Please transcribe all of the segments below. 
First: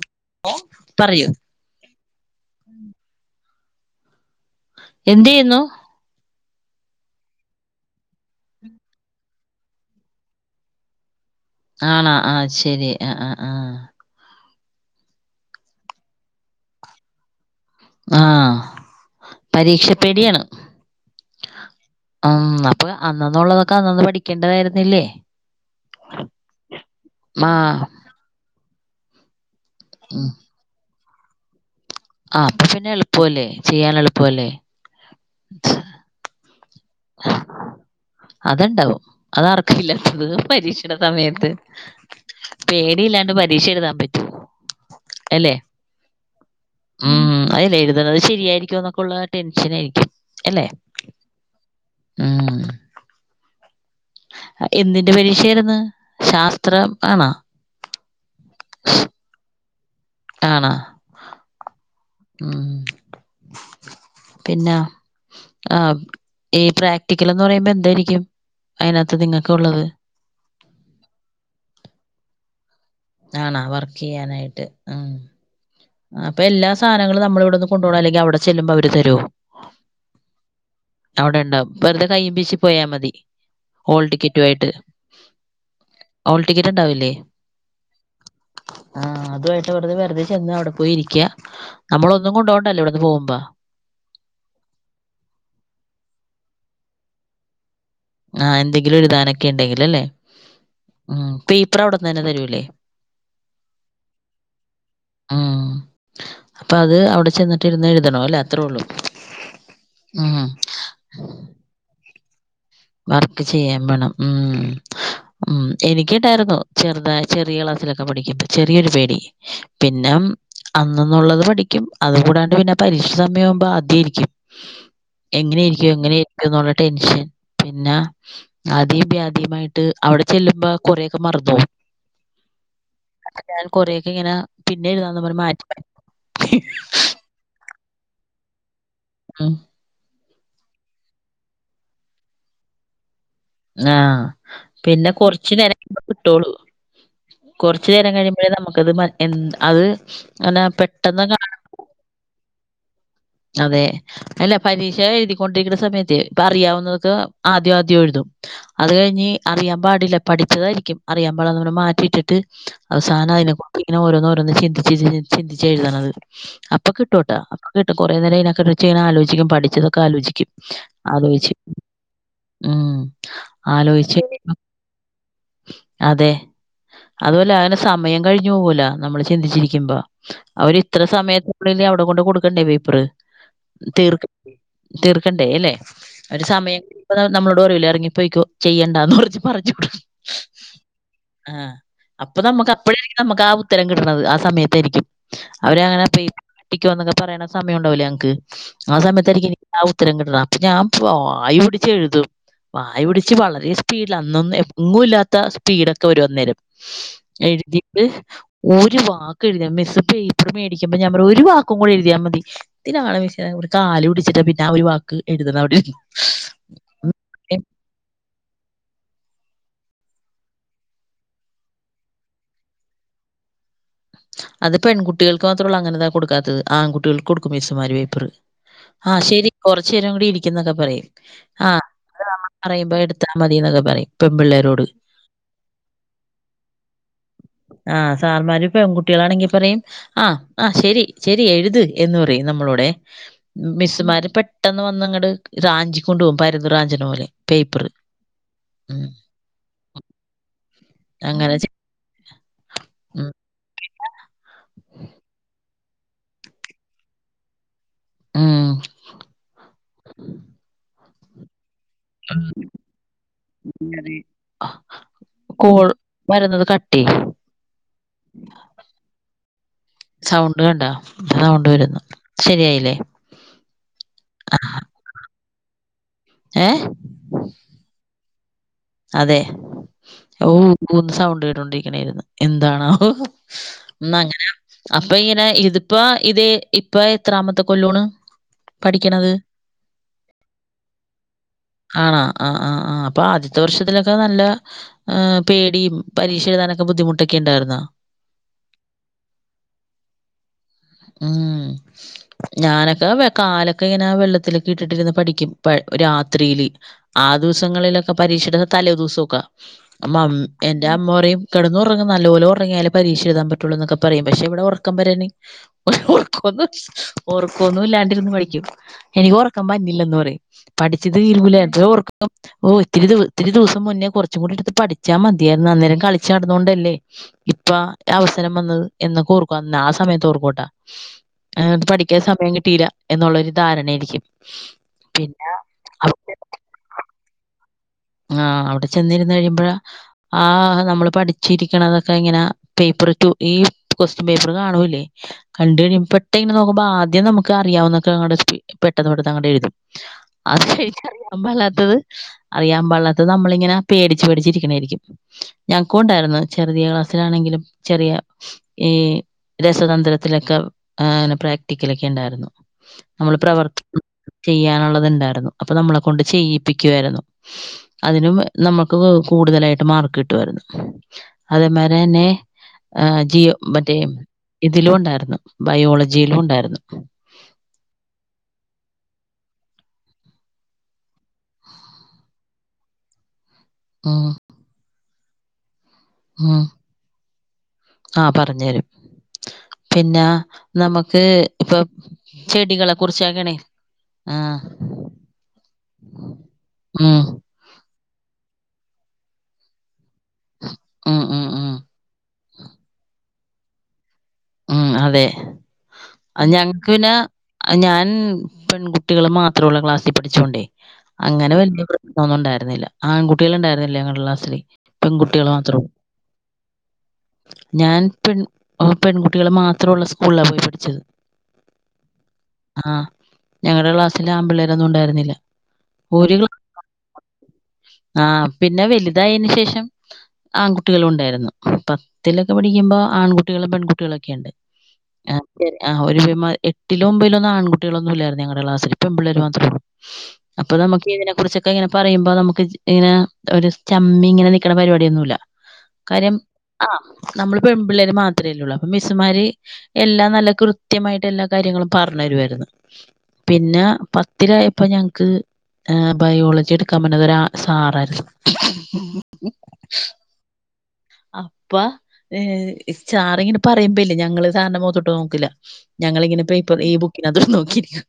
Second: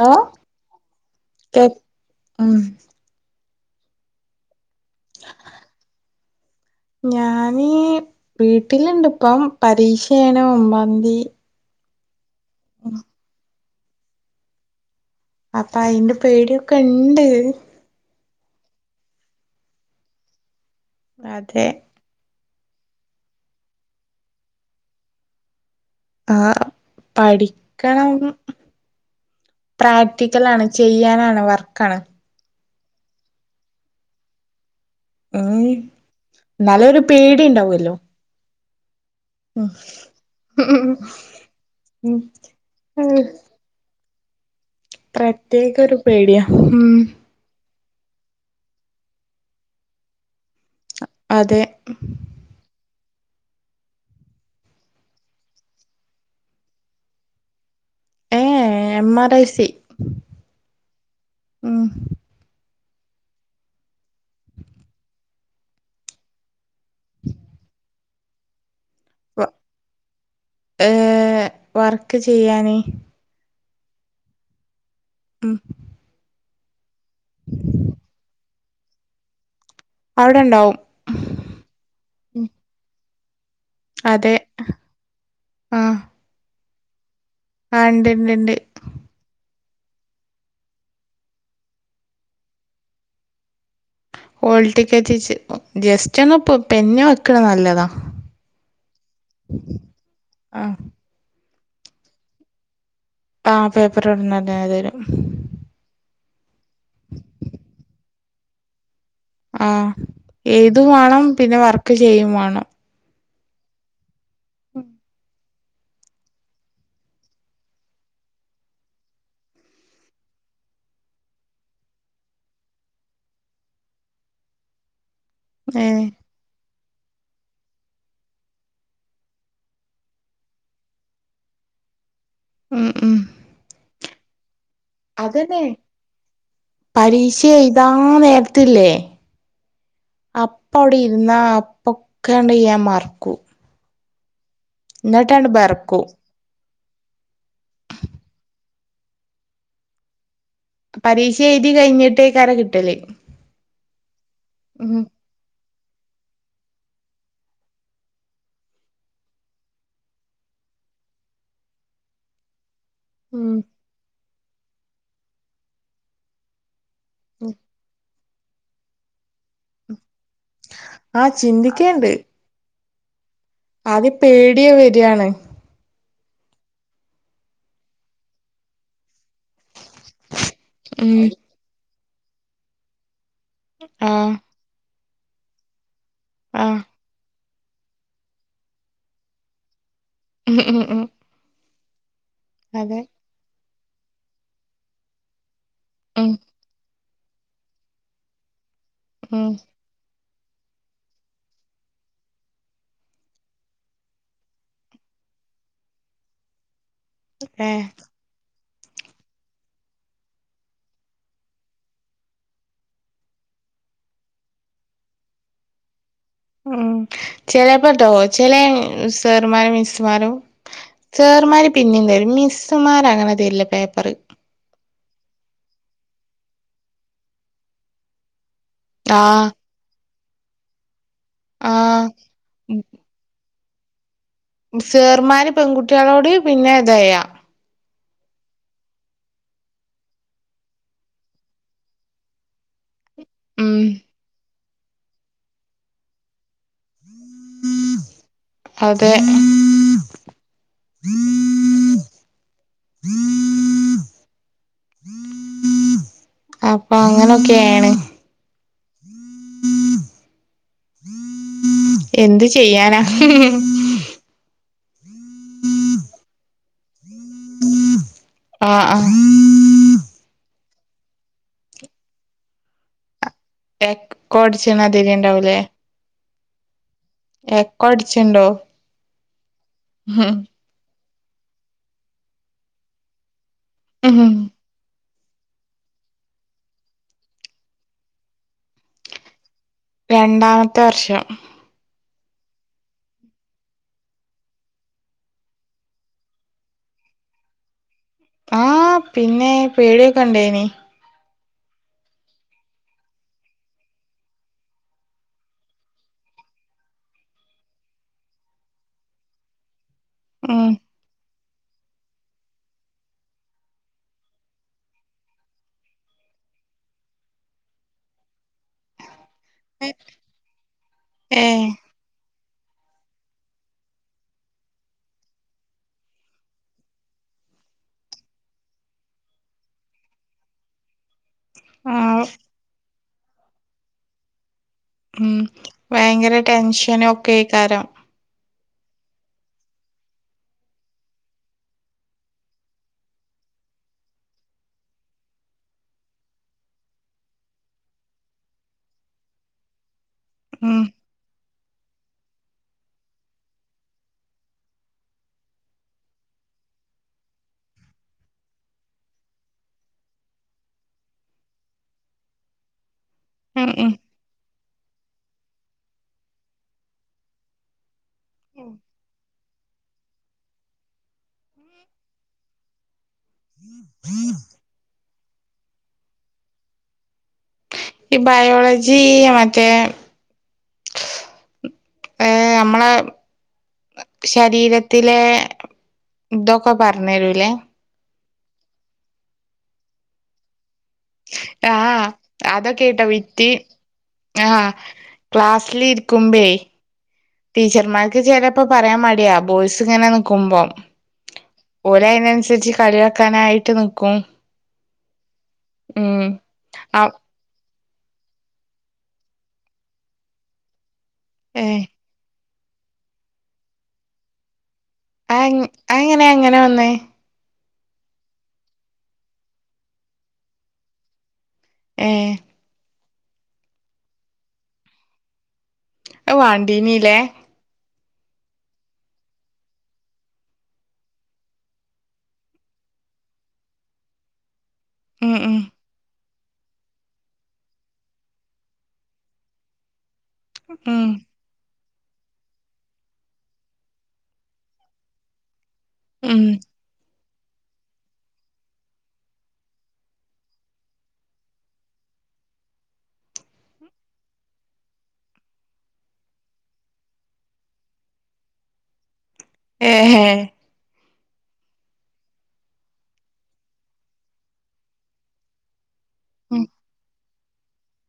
Hello പറയൂ. ഉം എന്ത് ചെയ്യുന്നു? ഞാന് വീട്ടിലുണ്ട് ഇപ്പം പരീക്ഷയാണ് ഒമ്പാന്തി. ആണോ ആഹ് ശരി ആഹ് ആഹ് ആഹ് അപ്പൊ അയിന്റെ പേടിയൊക്കെ ഉണ്ട്. ആഹ് പരീക്ഷ പേടിയാണോ അതെ ഉം അപ്പൊ അന്നന്നുള്ളതൊക്കെ അന്നന്ന് പഠിക്കേണ്ടതായിരുന്നില്ലേ? ആഹ് ആ പഠിക്കണം. ഉം. പ്രാക്ടിക്കലാണ് ചെയ്യാനാണ് വർക്കാണ്. ആഹ് അപ്പ പിന്നെ എളുപ്പമല്ലേ ചെയ്യാൻ എളുപ്പമല്ലേ? ഉം എന്നാലും ഒരുപേടി ഉണ്ടാവല്ലോ? അത് ഉണ്ടാവും. അതാർക്കാ ഇല്ലാത്തത് പരീക്ഷയുടെ സമയത്ത് പേടിയില്ലാണ്ട് പരിക്ഷ എഴുതാൻ പറ്റോ അല്ലെ പ്രത്യേക ഒരു പേടിയാ ഉം അതല്ലേ എഴു ശരിയായിരിക്കോ എന്നൊക്കെ ഉള്ള ടെൻഷൻ ആയിരിക്കും അല്ലെ? അതെ ഉം എന്തിന്റെ പരീക്ഷായിരുന്നു ശാസ്ത്രം ആണോ ഏഹ് എമ്മ റൈ സി ആണോ ഉം ഉം പിന്നെ ആഹ് ഈ പ്രാക്ടിക്കൽ എന്ന് പറയുമ്പോ എന്തായിരിക്കും അതിനകത്ത് നിങ്ങൾക്ക ഉള്ളത് വർക്ക് ചെയ്യൻ ആണാ വർക്ക് ചെയ്യാനായിട്ട് ഉം ഉം അപ്പൊ എല്ലാ സാധനങ്ങളും നമ്മള ഇവിടുന്ന് കൊണ്ടു പോണോ അല്ലെങ്കിൽ അവിടെ ചെല്ലുമ്പോ അവര് തരുമോ അവിടെ ഉണ്ടാവും അവിടെണ്ടാവും വെറുതെ കയ്യും ഉം വീശി പോയാൽ മതി ഹാൾ അതെ ടിക്കറ്റു ആയിട്ട് ആഹ് ഹാൾ ടിക്കറ്റ്ണ്ടാവല്ലേ ആഹ് ഉണ്ട് ഉണ്ട് ഉണ്ട് ആഹ് അതുമായിട്ട് വെറുതെ ചെന്ന് അവിടെ പോയി ഇരിക്കുക നമ്മള ഒന്നും കൊണ്ടുപോകണ്ടല്ല ഇവിടുന്ന് പോകുമ്പോ ഹോൾ ടിക്കറ്റ് ജസ്റ്റ് ഒന്ന പെൻന് വെക്കണ നല്ലതാ ആഹ് എന്തെങ്കിലും എഴുതാനൊക്കെ ഉണ്ടെങ്കിൽ അല്ലെ ആഹ് ഉം പേപ്പർ അവിടന്ന് തന്നെ തരുല്ലേ ആഹ് പേപ്പർ അവിടുന്ന് തന്നെ തരും ഉം അപ്പൊ അത് അവിടെ ചെന്നിട്ട് ഇരുന്ന് എഴുതണം അല്ലേ അത്രേ ഉള്ളൂ ആഹ് ഉം ഏഴുതും വേണം പിന്നെ വർക്ക് ചെയ്യും വേണം വർക്ക് ചെയ്യാം വേണം ഉം ഉം എനിക്കും ഉണ്ടായിരുന്നു ചെറുത ചെറിയ ക്ലാസ്സിലൊക്കെ പഠിക്കുമ്പ ചെറിയൊരു പേടി പിന്ന മ് അന്നന്നുള്ളത് പഠിക്കും അത കൂടാണ്ട് പിന്നെ പരീക്ഷ സമയം ആവുമ്പോ ആദ്യയിരിക്കും എങ്ങനെയിരിക്കും ഏഹ് എങ്ങനെയിരിക്കും ന്നുള്ള ടെൻഷൻ പിന്നെ ആദ്യ യ്പി ആദ്യയമായിട്ട് അവിടെ ചെല്ലുമ്പോ കൊറെക്കെ മർന്നോ വും ഉം ഉം ഞാൻ കൊറെക്കെ ഇങ്ങനെ പിന്നെ എഴുതാന്ന് പറ മാറ്റി മാറ്റി ഷയ്ത താ നേരത്ത്ല്ലേ ആഹ് അപ്പ അവിടെ ഇരുന്നാ അപ്പൊക്കെണ്ട് ഞാ മറ്ക്കൂ ആഹ് പിന്നെ കൊറച്ച് നേരം [inaudible] ബെറക്കും [unintelligible] കൊറ്ച്ച് നേരം കഴിയുമ്പോഴേ നമുക്കത് മ എ അത് ങ്ങനെ പെട്ടെന്ന് പരീക്ഷ എഴുതി കാണുമ്പോ കഴിഞ്ഞിട്ടേക്കാരം കിട്ടല് അതെ അല്ല ഉം പരീക്ഷായിരി കൊണ്ടിരിക്കുന്ന സമയത്ത് ഇപ്പ അറിയാവുന്നതൊക്കെ ആദ്യം ആദ്യം എഴുതും അത് കഴിഞ്ഞ് അറിയാൻ പാടില്ല പഠിച്ചതായിരിക്കും അറിയാ പാടില്ലറ് ഞ്ഞ് മാറ്റി വെച്ചിട്ട് അവസാനം അയിനെ ഉം കൊണ്ട്ങ്ങനെ ഓരോന്ന് ഓരോന്ന് ചിന്തിച്ച് ചിന്തിച്ച് ചിന്തിച്ച് എഴുത്ണത് അപ്പൊ കിട്ടുട്ടൊ അപ്പ കിട്ടു കൊറെ നേരം അയിനെ കുറിച്ച് ങ്ങനെആലോചിക്കും പഠി ച്ചതൊക്കെ ആലോചിക്കും ആഹ് ആലോയിച്ച് ചിന്തിക്കേണ്ട് ഉം ആദ്യം ആലോചിച്ച് പേടി വരാണ് അതെ അതു പോലെ അങ്ങനെ സമയം കഴിഞ്ഞു പോകൂല നമ്മള് ചിന്തിച്ചിരിക്കു മ്പം അവര് ഇത്ര ഉം സമയത്തിനുള്ളില് അവിടെ കൊണ്ട് കൊടുക്കണ്ടേ പേപ്പറ് തീർക്ക ആഹ് തീർക്കണ്ടേ ല്ലെ ഒരു ആഹ് സമയം കയിയുമ്പോ നമ്മളോട് പറയൂലെ ഇറങ്ങി പൊയ്ക്കോ ചെയ്യണ്ടാന്ന് കുറിച്ച് പറഞ്ഞു കൊടു ഉം ഉം ഉം ആഹ് അപ്പൊ നമ്മക്ക് അതെ അപ്പഴായിരിക്കും നമ്മക്ക് ആ ഉത്തരം കിട്ട്ണത് ആ സമയത്തായിരിക്കും അവരങ്ങനെ പൊയ് ഉം പൊയ്ക്കോ ന്നൊക്കെ പറയണ സമയം ഉണ്ടാവില്ലേ നങ്ങ്ക്ക് ആ സമയത്തായിരിക്കു ഉം ഇനി ആ ഉ ഉത്തരം കിട്ണ അപ്പ ഞാൻ ആയി പിടിച്ച് എഴുതും വായ പിടിച്ച് വളരെ സ്പീടിൽ അന്നൊന്നും എങ്ങും ഇല്ലാത്ത സ്പീടൊക്കെ വരും അന്നേരം ഏഹ് എഴുതിട്ട് ഒരു വാക്ക് എഴുതിയ മിസ്സ്‌ പേപ്പറ് മേടിക്കുമ്പം ഞാൻ പറയും ഒരു വാക്കും കൂടി എഴുതിയാ മതി ത്തിനാണ് മിസ്സേ കാല് പിടിച്ചിട്ട് പിന്നെ ആ ഒരു വാക്ക് എഴു ത് ണഅവിടെ ഇരുന്ന് ഉം ചെലെപ്പോട്ടോ ചെലെ സേർമാരും മിസ്സ് മാരും സേർമാര് പിന്നി തരും മിസ്സ്മാര് അങ്ങനെ തരില്ല പേപ്പറ് അത് പെൺകുട്ടികൾക്ക് മാത്രം ഒള്ളു അങ്ങനെ കൊടുക്കാത്തത് ആൺകുട്ടികൾക്ക് കൊടുക്കും മിസ്സ്‌മാര് പേപ്പറ് ആഹ് ശരി കൊറ്ച്ച് നേരം കൂടി ഇരിക്കുന്നൊക്കെ പറയും ആഹ് പറയുമ്പം എടുത്താ മതി ന്നൊക്കെ പറയും പെൺപിള്ളേരോട്. സേർമാര് പെൺകുട്ടികളോട് പിന്നെതായ ആഹ് സാർമാര് പെൺകുട്ടികളാണെങ്കി പറയും ആഹ് ആ ശെരി ശെരി എഴുത് എന്ന് പറയും നമ്മളോട് ഉം മിസ്സ്മാര് പെട്ടെന്ന് വന്നങ്ങ്ട് റഞ്ചിക്കൊണ്ട് പോകും പര്ന്ത്‌ റാഞ്ച്ണ പോലെ പേപ്പറ് മ് അതെ അങ്ങന ചെ [unintelligible] അപ്പ അങ്ങനൊയൊക്കെയെണ് ഉം എന്ത് ചെയ്യാനാ [unintelligible] കോൾ വരുന്നത് കട്ടയ്യ് ആ ആഹ് സൗണ്ട് കണ്ട സൗണ്ട് വരുന്നു ശെരിയായില്ലേ കോൾ ടിച്ച്ണെ [unintelligible] ണ്ടാവുലേ ഏഹ് എക്കോ അടിച്ണ്ടോ അതെ ഊ ഊഹ് ന്ന് സൗണ്ട് കേട്ടൊണ്ടിരിക്കണായിരുന്ന്. എന്താണാവോ മ് അങ്ങനെ അപ്പൊ ഇങ്ങനെ ഇതിപ്പ ഇതെ ഇപ്പ എത്രാമത്തെ കൊല്ലോണ് പഠിക്ക്യ്ണത്? രണ്ടാമത്തെ വർഷം. ആണാ? ആഹ് ആഹ് ആഹ് അപ്പൊ ആദ്യ ത്തെ വർഷത്തിലൊക്കെ നല്ല ഏഹ് പേടിയും പരീക്ഷ എഴുതാനൊക്കെ ബുദ്ധിമുട്ടൊക്കെ ഉണ്ടായിരുന്നൊ? ആഹ് പിന്നേ പേടിയൊക്കെ ഇണ്ടേയ്നി. ഊമ് ഞാനൊക്കെ വെ കാലൊക്കെ ഇങ്ങനെ വെള്ളത്തിലൊക്കെ ഇട്ടിട്ടിരുന്ന് പഠിക്കും പ രാത്രിയില്. ആ ദുവസങ്ങളിലൊക്കെ പരീക്ഷയിടുന്ന തലേ ദിവസൊക്കെ മമ് ഉം എന്റെ അ മ്മ പറയും കെടന്ന് ഉറങ്ങ് നല്ല പോലെ ഉറങ്ങിയാലെ പരീക്ഷ എഴുതാൻ പറ്റുള്ളൂ എന്നൊക്കെ പറയും പക്ഷെ എവിടെ ഉറക്കം വരാന് ഉറക്കൊന്നും ഉറക്കൊ ഒന്നു ഇല്ലാണ്ടിരുന്ന് പഠിക്കും എനിക്ക് ഒറക്കം വരിണില്ലെന്ന് പറയും പഠിച്ചത് ഏ തീരൂല. എവിടെ ഒറക്കം. ഓഹ് ഇ ത്തിരി ഇത്തിരി ദിവസം മുന്നേ കുറച്ചും കൂടി എടുത്ത് പഠിചാ മതിയായിരുന്നു അന്നേരം കളിച്ച് നടന്നോണ്ടല്ലേ ഇപ്പ അവസരം വന്നത് എന്നൊക്കെ ഓർക്കു അന്ന് ആ സമയത്ത് ഓർക്കോട്ടാ. അത്ങ്ങട്ട് പഠിക്കാൻ ആഹ് സമയം കിട്ടിയില്ല എന്നുള്ളൊരു ധാരണയായിരിക്കും മ് പിന്നെ വയങ്കര അവർക്ക് ടെൻഷനൊക്കെകാരം. ങാഹ് അവിടെ ചെന്നിരുന്ന് കഴിയുമ്പഴാ ആഹ് നമ്മള് പഠിച്ചിരിക്കണതൊക്കെ ഇങ്ങനെ പേപ്പർ റ്റു ഈ കൊസ്റ്റ്യൻ പേപ്പറ് കാണൂല്ലേ കണ്ട് കഴിയുമ്പം പെട്ടന്ന്ങ്ങനെ നോക്കുമ്പം ആദ്യം നമുക്ക് അറിയാവുന്നൊക്കെങ്ങട് സ്പീ പെട്ടെന്ന് പെട്ടെന്ന് അങ്ങ്ടെഴുതും. [inaudible] അത് കഴിഞ്ഞ് അറിയാൻ പാടില്ലാത്തത് അറിയാൻ പാടില്ലാത്തത് നമ്മളിങ്ങനെ പേടിച്ച് പേടിച്ച് ഇരിക്കെണേയിരിക്കും ഞങ്ങൾക്കൂണ്ടായിരുന്നു ചെറിയ ക്ലാസ്സിലാണെങ്കിലും ചെറിയ ഈ രസതന്ത്രത്തിലൊക്കെ ഏഹ് ങ്നെ പ്രാക്ടിക്കലൊക്കെ ഉണ്ടായിരുന്നു. നമ്മള് ഉം ഉം പ്രവർത്തം ചെയ്യാനുള്ളത്ണ്ടായിരുന്നു അപ്പൊ നമ്മളെ കൊണ്ട് ചെയ്യിപ്പിക്കുവായിരുന്നു അതിനും നമ്മുക്ക് കൂടുതലായിട്ട് മാർക്ക് കിട്ടുവായിരുന്നു അതേമാരി തന്നെ ഏഹ് ജിയോ മറ്റേ ഇതിലും ഉണ്ടായിരുന്നു ബയോളജിയിലും ഉണ്ടായിരുന്നു ഈ ബയോളജി മറ്റേ ഏഹ് നമ്മളെ ഉം ശരീരത്തിലെ ഉം ഇതൊക്കെ പർഞ്ഞരു ലേ ആഹ് പറഞ്ഞെരും പിന്നെ നമു ക്ക് ഇപ്പം ആഹ് ചെടികളെ അതൊക്കെട്ടോ വിറ്റ് കുറിച്ചാക്കണേ ആഹ് ക്ലാസ്സില് ഇരിക്കുമ്പേ ഊംഹ് ടീച്ചർമാർക്ക് ചിലപ്പോ പറയാൻ മടിയാ ബോയ്സ് ഇങ്ങനെ നിക്കും ഉം ഉം ഉം ഓലയിനൻസരിച്ച് കളിയാക്കാനായിട്ട് നിക്കും ഉം അതെ. ഉം അ ഞങ്ങക്ക് അ പിന്നെ ഞാൻ പെൺകുട്ടികള് മാത്രുള്ള ക്ലാസ്സിൽ പഠിച്ചോണ്ടേ അങ്ങനെ ഏ വല്യ പ്ര ശ്ന ഒന്നും ഉണ്ടായിരുന്നില്ല. ആൺകുട്ടികള് ഉണ്ടായിരുന്നില്ല ഞങ്ങള ക്ലാസില് അ പെൺകുട്ടികൾ മാത്രം. അതെങ്ങനെ അങ്ങനെ വന്നേ ഞാൻ പെൺ ഓഹ് പെൺകുട്ടികള് മാത്രവുള്ള സ്കൂളിലാ പോയി പഠിച്ചത്. ഏഹ് ആഹ് ഞങ്ങടെ ക്ലാസ്സില് ആമ്പിള്ളേരൊന്നും ഉണ്ടായിരുന്നില്ല അത് വാണ്ടീനി ലേ ആഹ് പിന്നെ വലുതായേന് ശേഷം ആൺകുട്ടികളും ഉണ്ടായിരുന്നു പത്തിലൊക്കെ പഠിക്കുമ്പോ ആൺകുട്ടികളും പെൺകുട്ടികളൊക്കെ ഉണ്ട്. ഉം ആഹ് ശരി ആഹ് ഒരു എട്ടിലോ ഒമ്പതിലോന്നും ആൺകുട്ടികളൊന്നും ഇല്ലായിരുന്നു ഞങ്ങളെ ക്ലാസ്സിൽ ഇപ്പൊ പെൺ പിള്ളേർ മാത്രള്ളൂ അപ്പൊ ഉം നമുക്ക് ഇതിനെ കുറിച്ചൊക്കെ ഇങ്ങനെ പറയ്മ്പോ നമുക്ക് ഇങ്ങനെ ഒരു ചമ്മി ഇങ്ങനെ നിൽക്കണ പരിപാടിയൊന്നുമല്ല കാര്യം ഉം ആഹ് നമ്മള് പെൺപിള്ളേര് മാത്രമേല്ലള്ളൂ അപ്പൊ മെസ്സുമാര് എല്ലാം നല്ല കൃത്യമായിട്ട് എല്ലാ കാര്യങ്ങളും പറഞ്ഞു തരുമായിരുന്നു പിന്നെ പത്തിലായപ്പോ ഞങ്ങക്ക് ബയോളജി എടുക്കാൻ പറഞ്ഞത് സാറ ഏഹ അപ്പ സാറി ഇങ്ങനെ പറയുമ്പല്ലേ ഞങ്ങള്ൾ സാറിന്റെ മുത്തോട്ട് നോക്കില്ല ഞങ്ങൾങ്ങനെപ്പ ഈ ബുക്കിന അതോട് നോക്കിയിരിക്കും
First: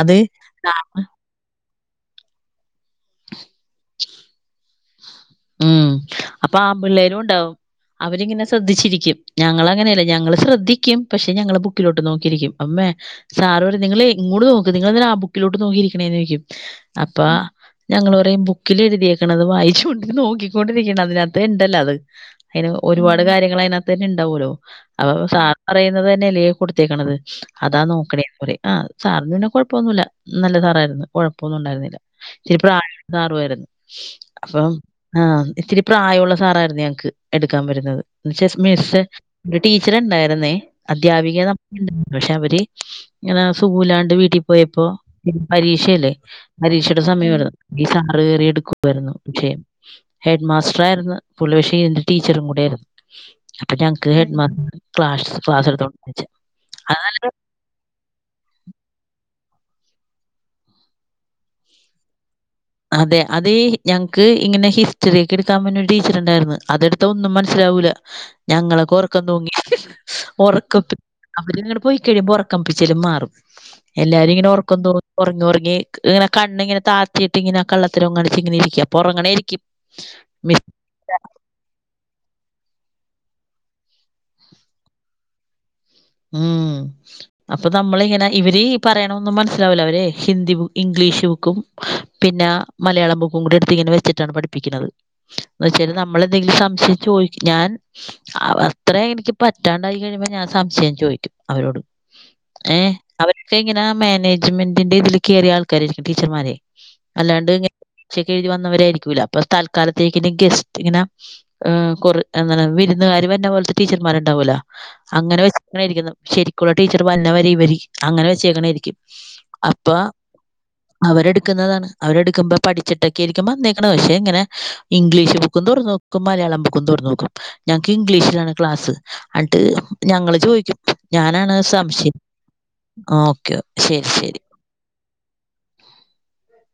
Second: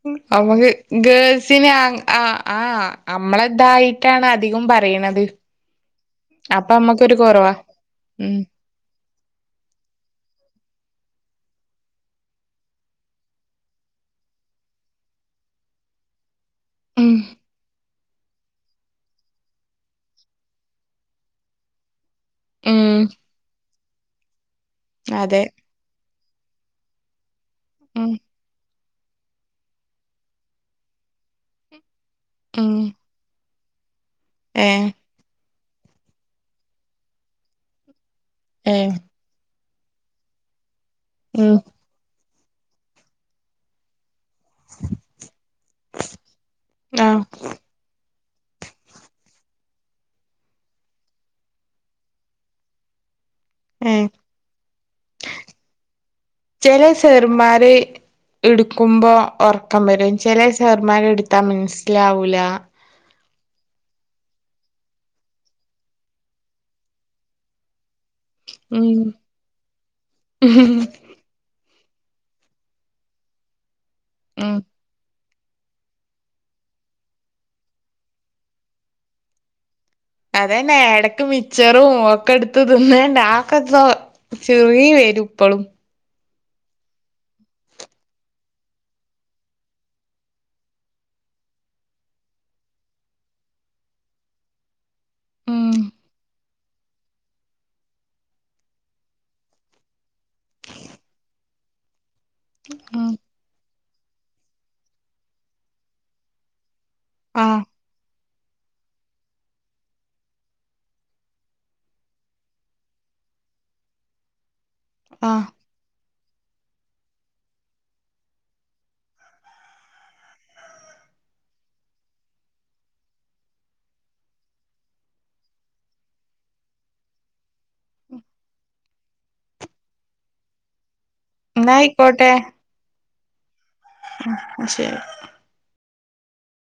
അത് ക്ക് സാറിന് ഗേൾസി നെ ആ ആ് നമ്മളതായിട്ടാണ് അധികം പറയണത് ഉം. അപ്പൊ അപ്പ ഞമ്മക്ക് ഒരു ആമ്പിള്ളേരും കുറവാ ഉണ്ടാവും. ഉം അവരിങ്ങനെ ശ്രദ്ധിച്ചിരിക്കും ഞങ്ങൾ അങ്ങനെയല്ല ഞങ്ങൾ ശ്രദ്ധിക്കും പക്ഷെ ഞങ്ങള് ബുക്കിലോട്ട് നോക്കിയിരിക്കും അമ്മേ സാറ് നിങ്ങള് ഇങ്ങോട് നോക്ക് നിങ്ങളെന്തിനാ ബുക്കിലോട്ട് നോക്കിയിരിക്കണേന്ന് ചോയിക്കും ഉം അപ്പ ഞങ്ങള്പറയും ബുക്കിൽ എഴുതിയേക്കണത് വായിച്ചുണ്ട് നോക്കിക്കൊണ്ടിരിക്കണ അതിനകത്ത് ഇണ്ടല്ലോ അത് അതിന് ഉം ഒരുപാട് കാര്യങ്ങൾ അതിനകത്ത് തന്നെ ഇണ്ടാവലോ അപ്പൊ അതെ സാർ പറയുന്നത് തന്നെയ അല്ലേ കൊടുത്തേക്കണത് അതാ ഉം നോക്കണേ പറയും ആ സാറ് പിന്നെ കൊഴപ്പൊന്നുമല്ല നല്ല സാറായിരുന്നു കൊഴപ്പമൊന്നും ഉണ്ടായിരുന്നില്ല ഉം ഇച്ചിരിപ്രായആയ സാറുയിരുന്നു അപ്പൊ ഏ ആഹ ഇത്തിരി പ്രായമുള്ള സാറായിരുന്നു ഞങ്ങക്ക് എടുക്കാൻ വരുന്നത് എന്ന് വച്ചാ ഏ മിസ്സ്‌ ഒരു ടീച്ചർണ്ടായിരുന്നേ അധ്യാപിക ഉം നമുക്കണ്ടായി പക്ഷെ അവര്ങ്ങ സുഖൂലാണ്ട് വീട്ട ട്ടി പോയപ്പോ പരീക്ഷല്ലേ പരീക്ഷയുടെ ആ സമയമായിരുന്നു ഈ സാറ് കയറി എടുക്കുവായിരുന്നു വിഷയം ഹെഡ് മാസ്റ്റർായിയിരുന്നു പുള്ളി പക്ഷേ ഇന്റെ ടീച്ചറും കൂടെ ആയിരുന്നു അപ്പൊ ഏ ഞങ്ങക്ക് ഹെഡ് മാസ്റ്റർ ക്ലാ ക്ലാസ് എടുത്തണ്ട ആരെ ഇടുക്കുമ്പോൾ ഉറക്കം വരും ചില സാർമാർ എടുത്താൽ മനസ്സിലാവൂല അതെ അത് ഞങ്ങക്ക് ഇങ്ങനെ ഹിസ്റ്ററിയൊക്കെ എടുക്കാൻ വരുന്ന ഒരു ടീച്ചർണ്ടായിരുന്നു അതെടുത്ത ഒന്നും മനസ്സിലാവൂല്ല [unintelligible] ഞങ്ങളൊക്കെ ഉറക്കം തൂങ്ങി ഉറക്ക അവിരി ഇങ്ങടെ പോയി കഴിയുമ്പോൾ ഉറക്കം പിച്ചലും മാറും എല്ലാരും ഇങ്ങനെ ഉം ഉറക്കംതൂങ്ങും ഉറങ്ങി ഉറങ്ങി ഇങ്ങനെ കണ്ണിങ്ങനെ താത്തിട്ട് ഇങ്ങനെ കള്ളത്തരം കാണിച്ച ഇങ്ങനെ ഇരിക്കും അപ്പൊ ഉറങ്ങാണരിക്കും അതെന്നെ ഇടക്ക് മിച്ചറും ഒക്കെ എടുത്ത് തിന് നാക്കെന്തോ ചിറി വേരും ഇപ്പളും ഉം അപ്പൊ നമ്മളിങ്ങനെ ഇവരീ പറയണൊന്നും മനസ്സിലാവില അവരെ ഹിന്ദി ഇംഗ്ലീഷ് ബുക്കും പിന്നെ മലയാളം ബുക്കും കൂടി എടുത്ത് ഇങ്ങനെ വെച്ചിട്ടാണ് പഠിപ്പിക്കുന്നത് എന്ന ഉം വെച്ചാല് നമ്മള എന്തെങ്കിലും സംശയിച്ചു ചോതിക്കു ഞാൻ അത്ര എനിക്ക് പറ്റാണ്ടായി കഴിയുമ്പോ ഞാൻ സംശയം ചോദിക്കും ചോദിക്കും അവരോടും ഏ ഉം അവരൊക്ക ഇങ്ങെനെ മാനേജ്മെന്റിന്റെ ഇതിൽ കയറിയ ആൾക്കാരരിക്കും ടീച്ചർമാരെ അല്ലാണ്ട് ആഹ് പരീക്ഷ എഴുതി വന്നവരായിരിക്കൂല്ല അപ്പൊ തൽക്കാലത്തേക്ക ഗസ്റ്റ് ഇങ്ങനെ കുറ അങ്ങനെ വിരുന്നുകാര് വന്ന പോലത്തെ ടീച്ചർമാർണ്ടാവൂല അങ്ങനെ ആഹ് വ അരിക്ക ശരിക്കുള്ള ടീച്ചർ പറഞ്ഞ വരെ ഇവ അങ്ങനെ വെച്ചേക്കണ ആയിരിക്കും അപ്പൊ അവരെടുക്കുന്നതാണ് അവരെടുക്കുമ്പോ പഠിച്ചിട്ടൊക്കെയിരിക്കുമ്പോ വന്നേക്കുന്നത് പക്ഷെ ഇങ്ങനെ ഇംഗ്ലീഷ് ബുക്കുംന്ന് തുറന്ന് നോക്കും മലയാളംബുക്കും തുറന്നു നോക്കും ഞങ്ങക്ക് ഇംഗ്ലീഷിലാണ് ക്ലാസ് എന്നി് ഞങ്ങള് ചോദിക്ക ഞാനാണ് സംശയം എന്നായിക്കോട്ടെ ഓക്കെ ശരി ശരി. ഉം ശരി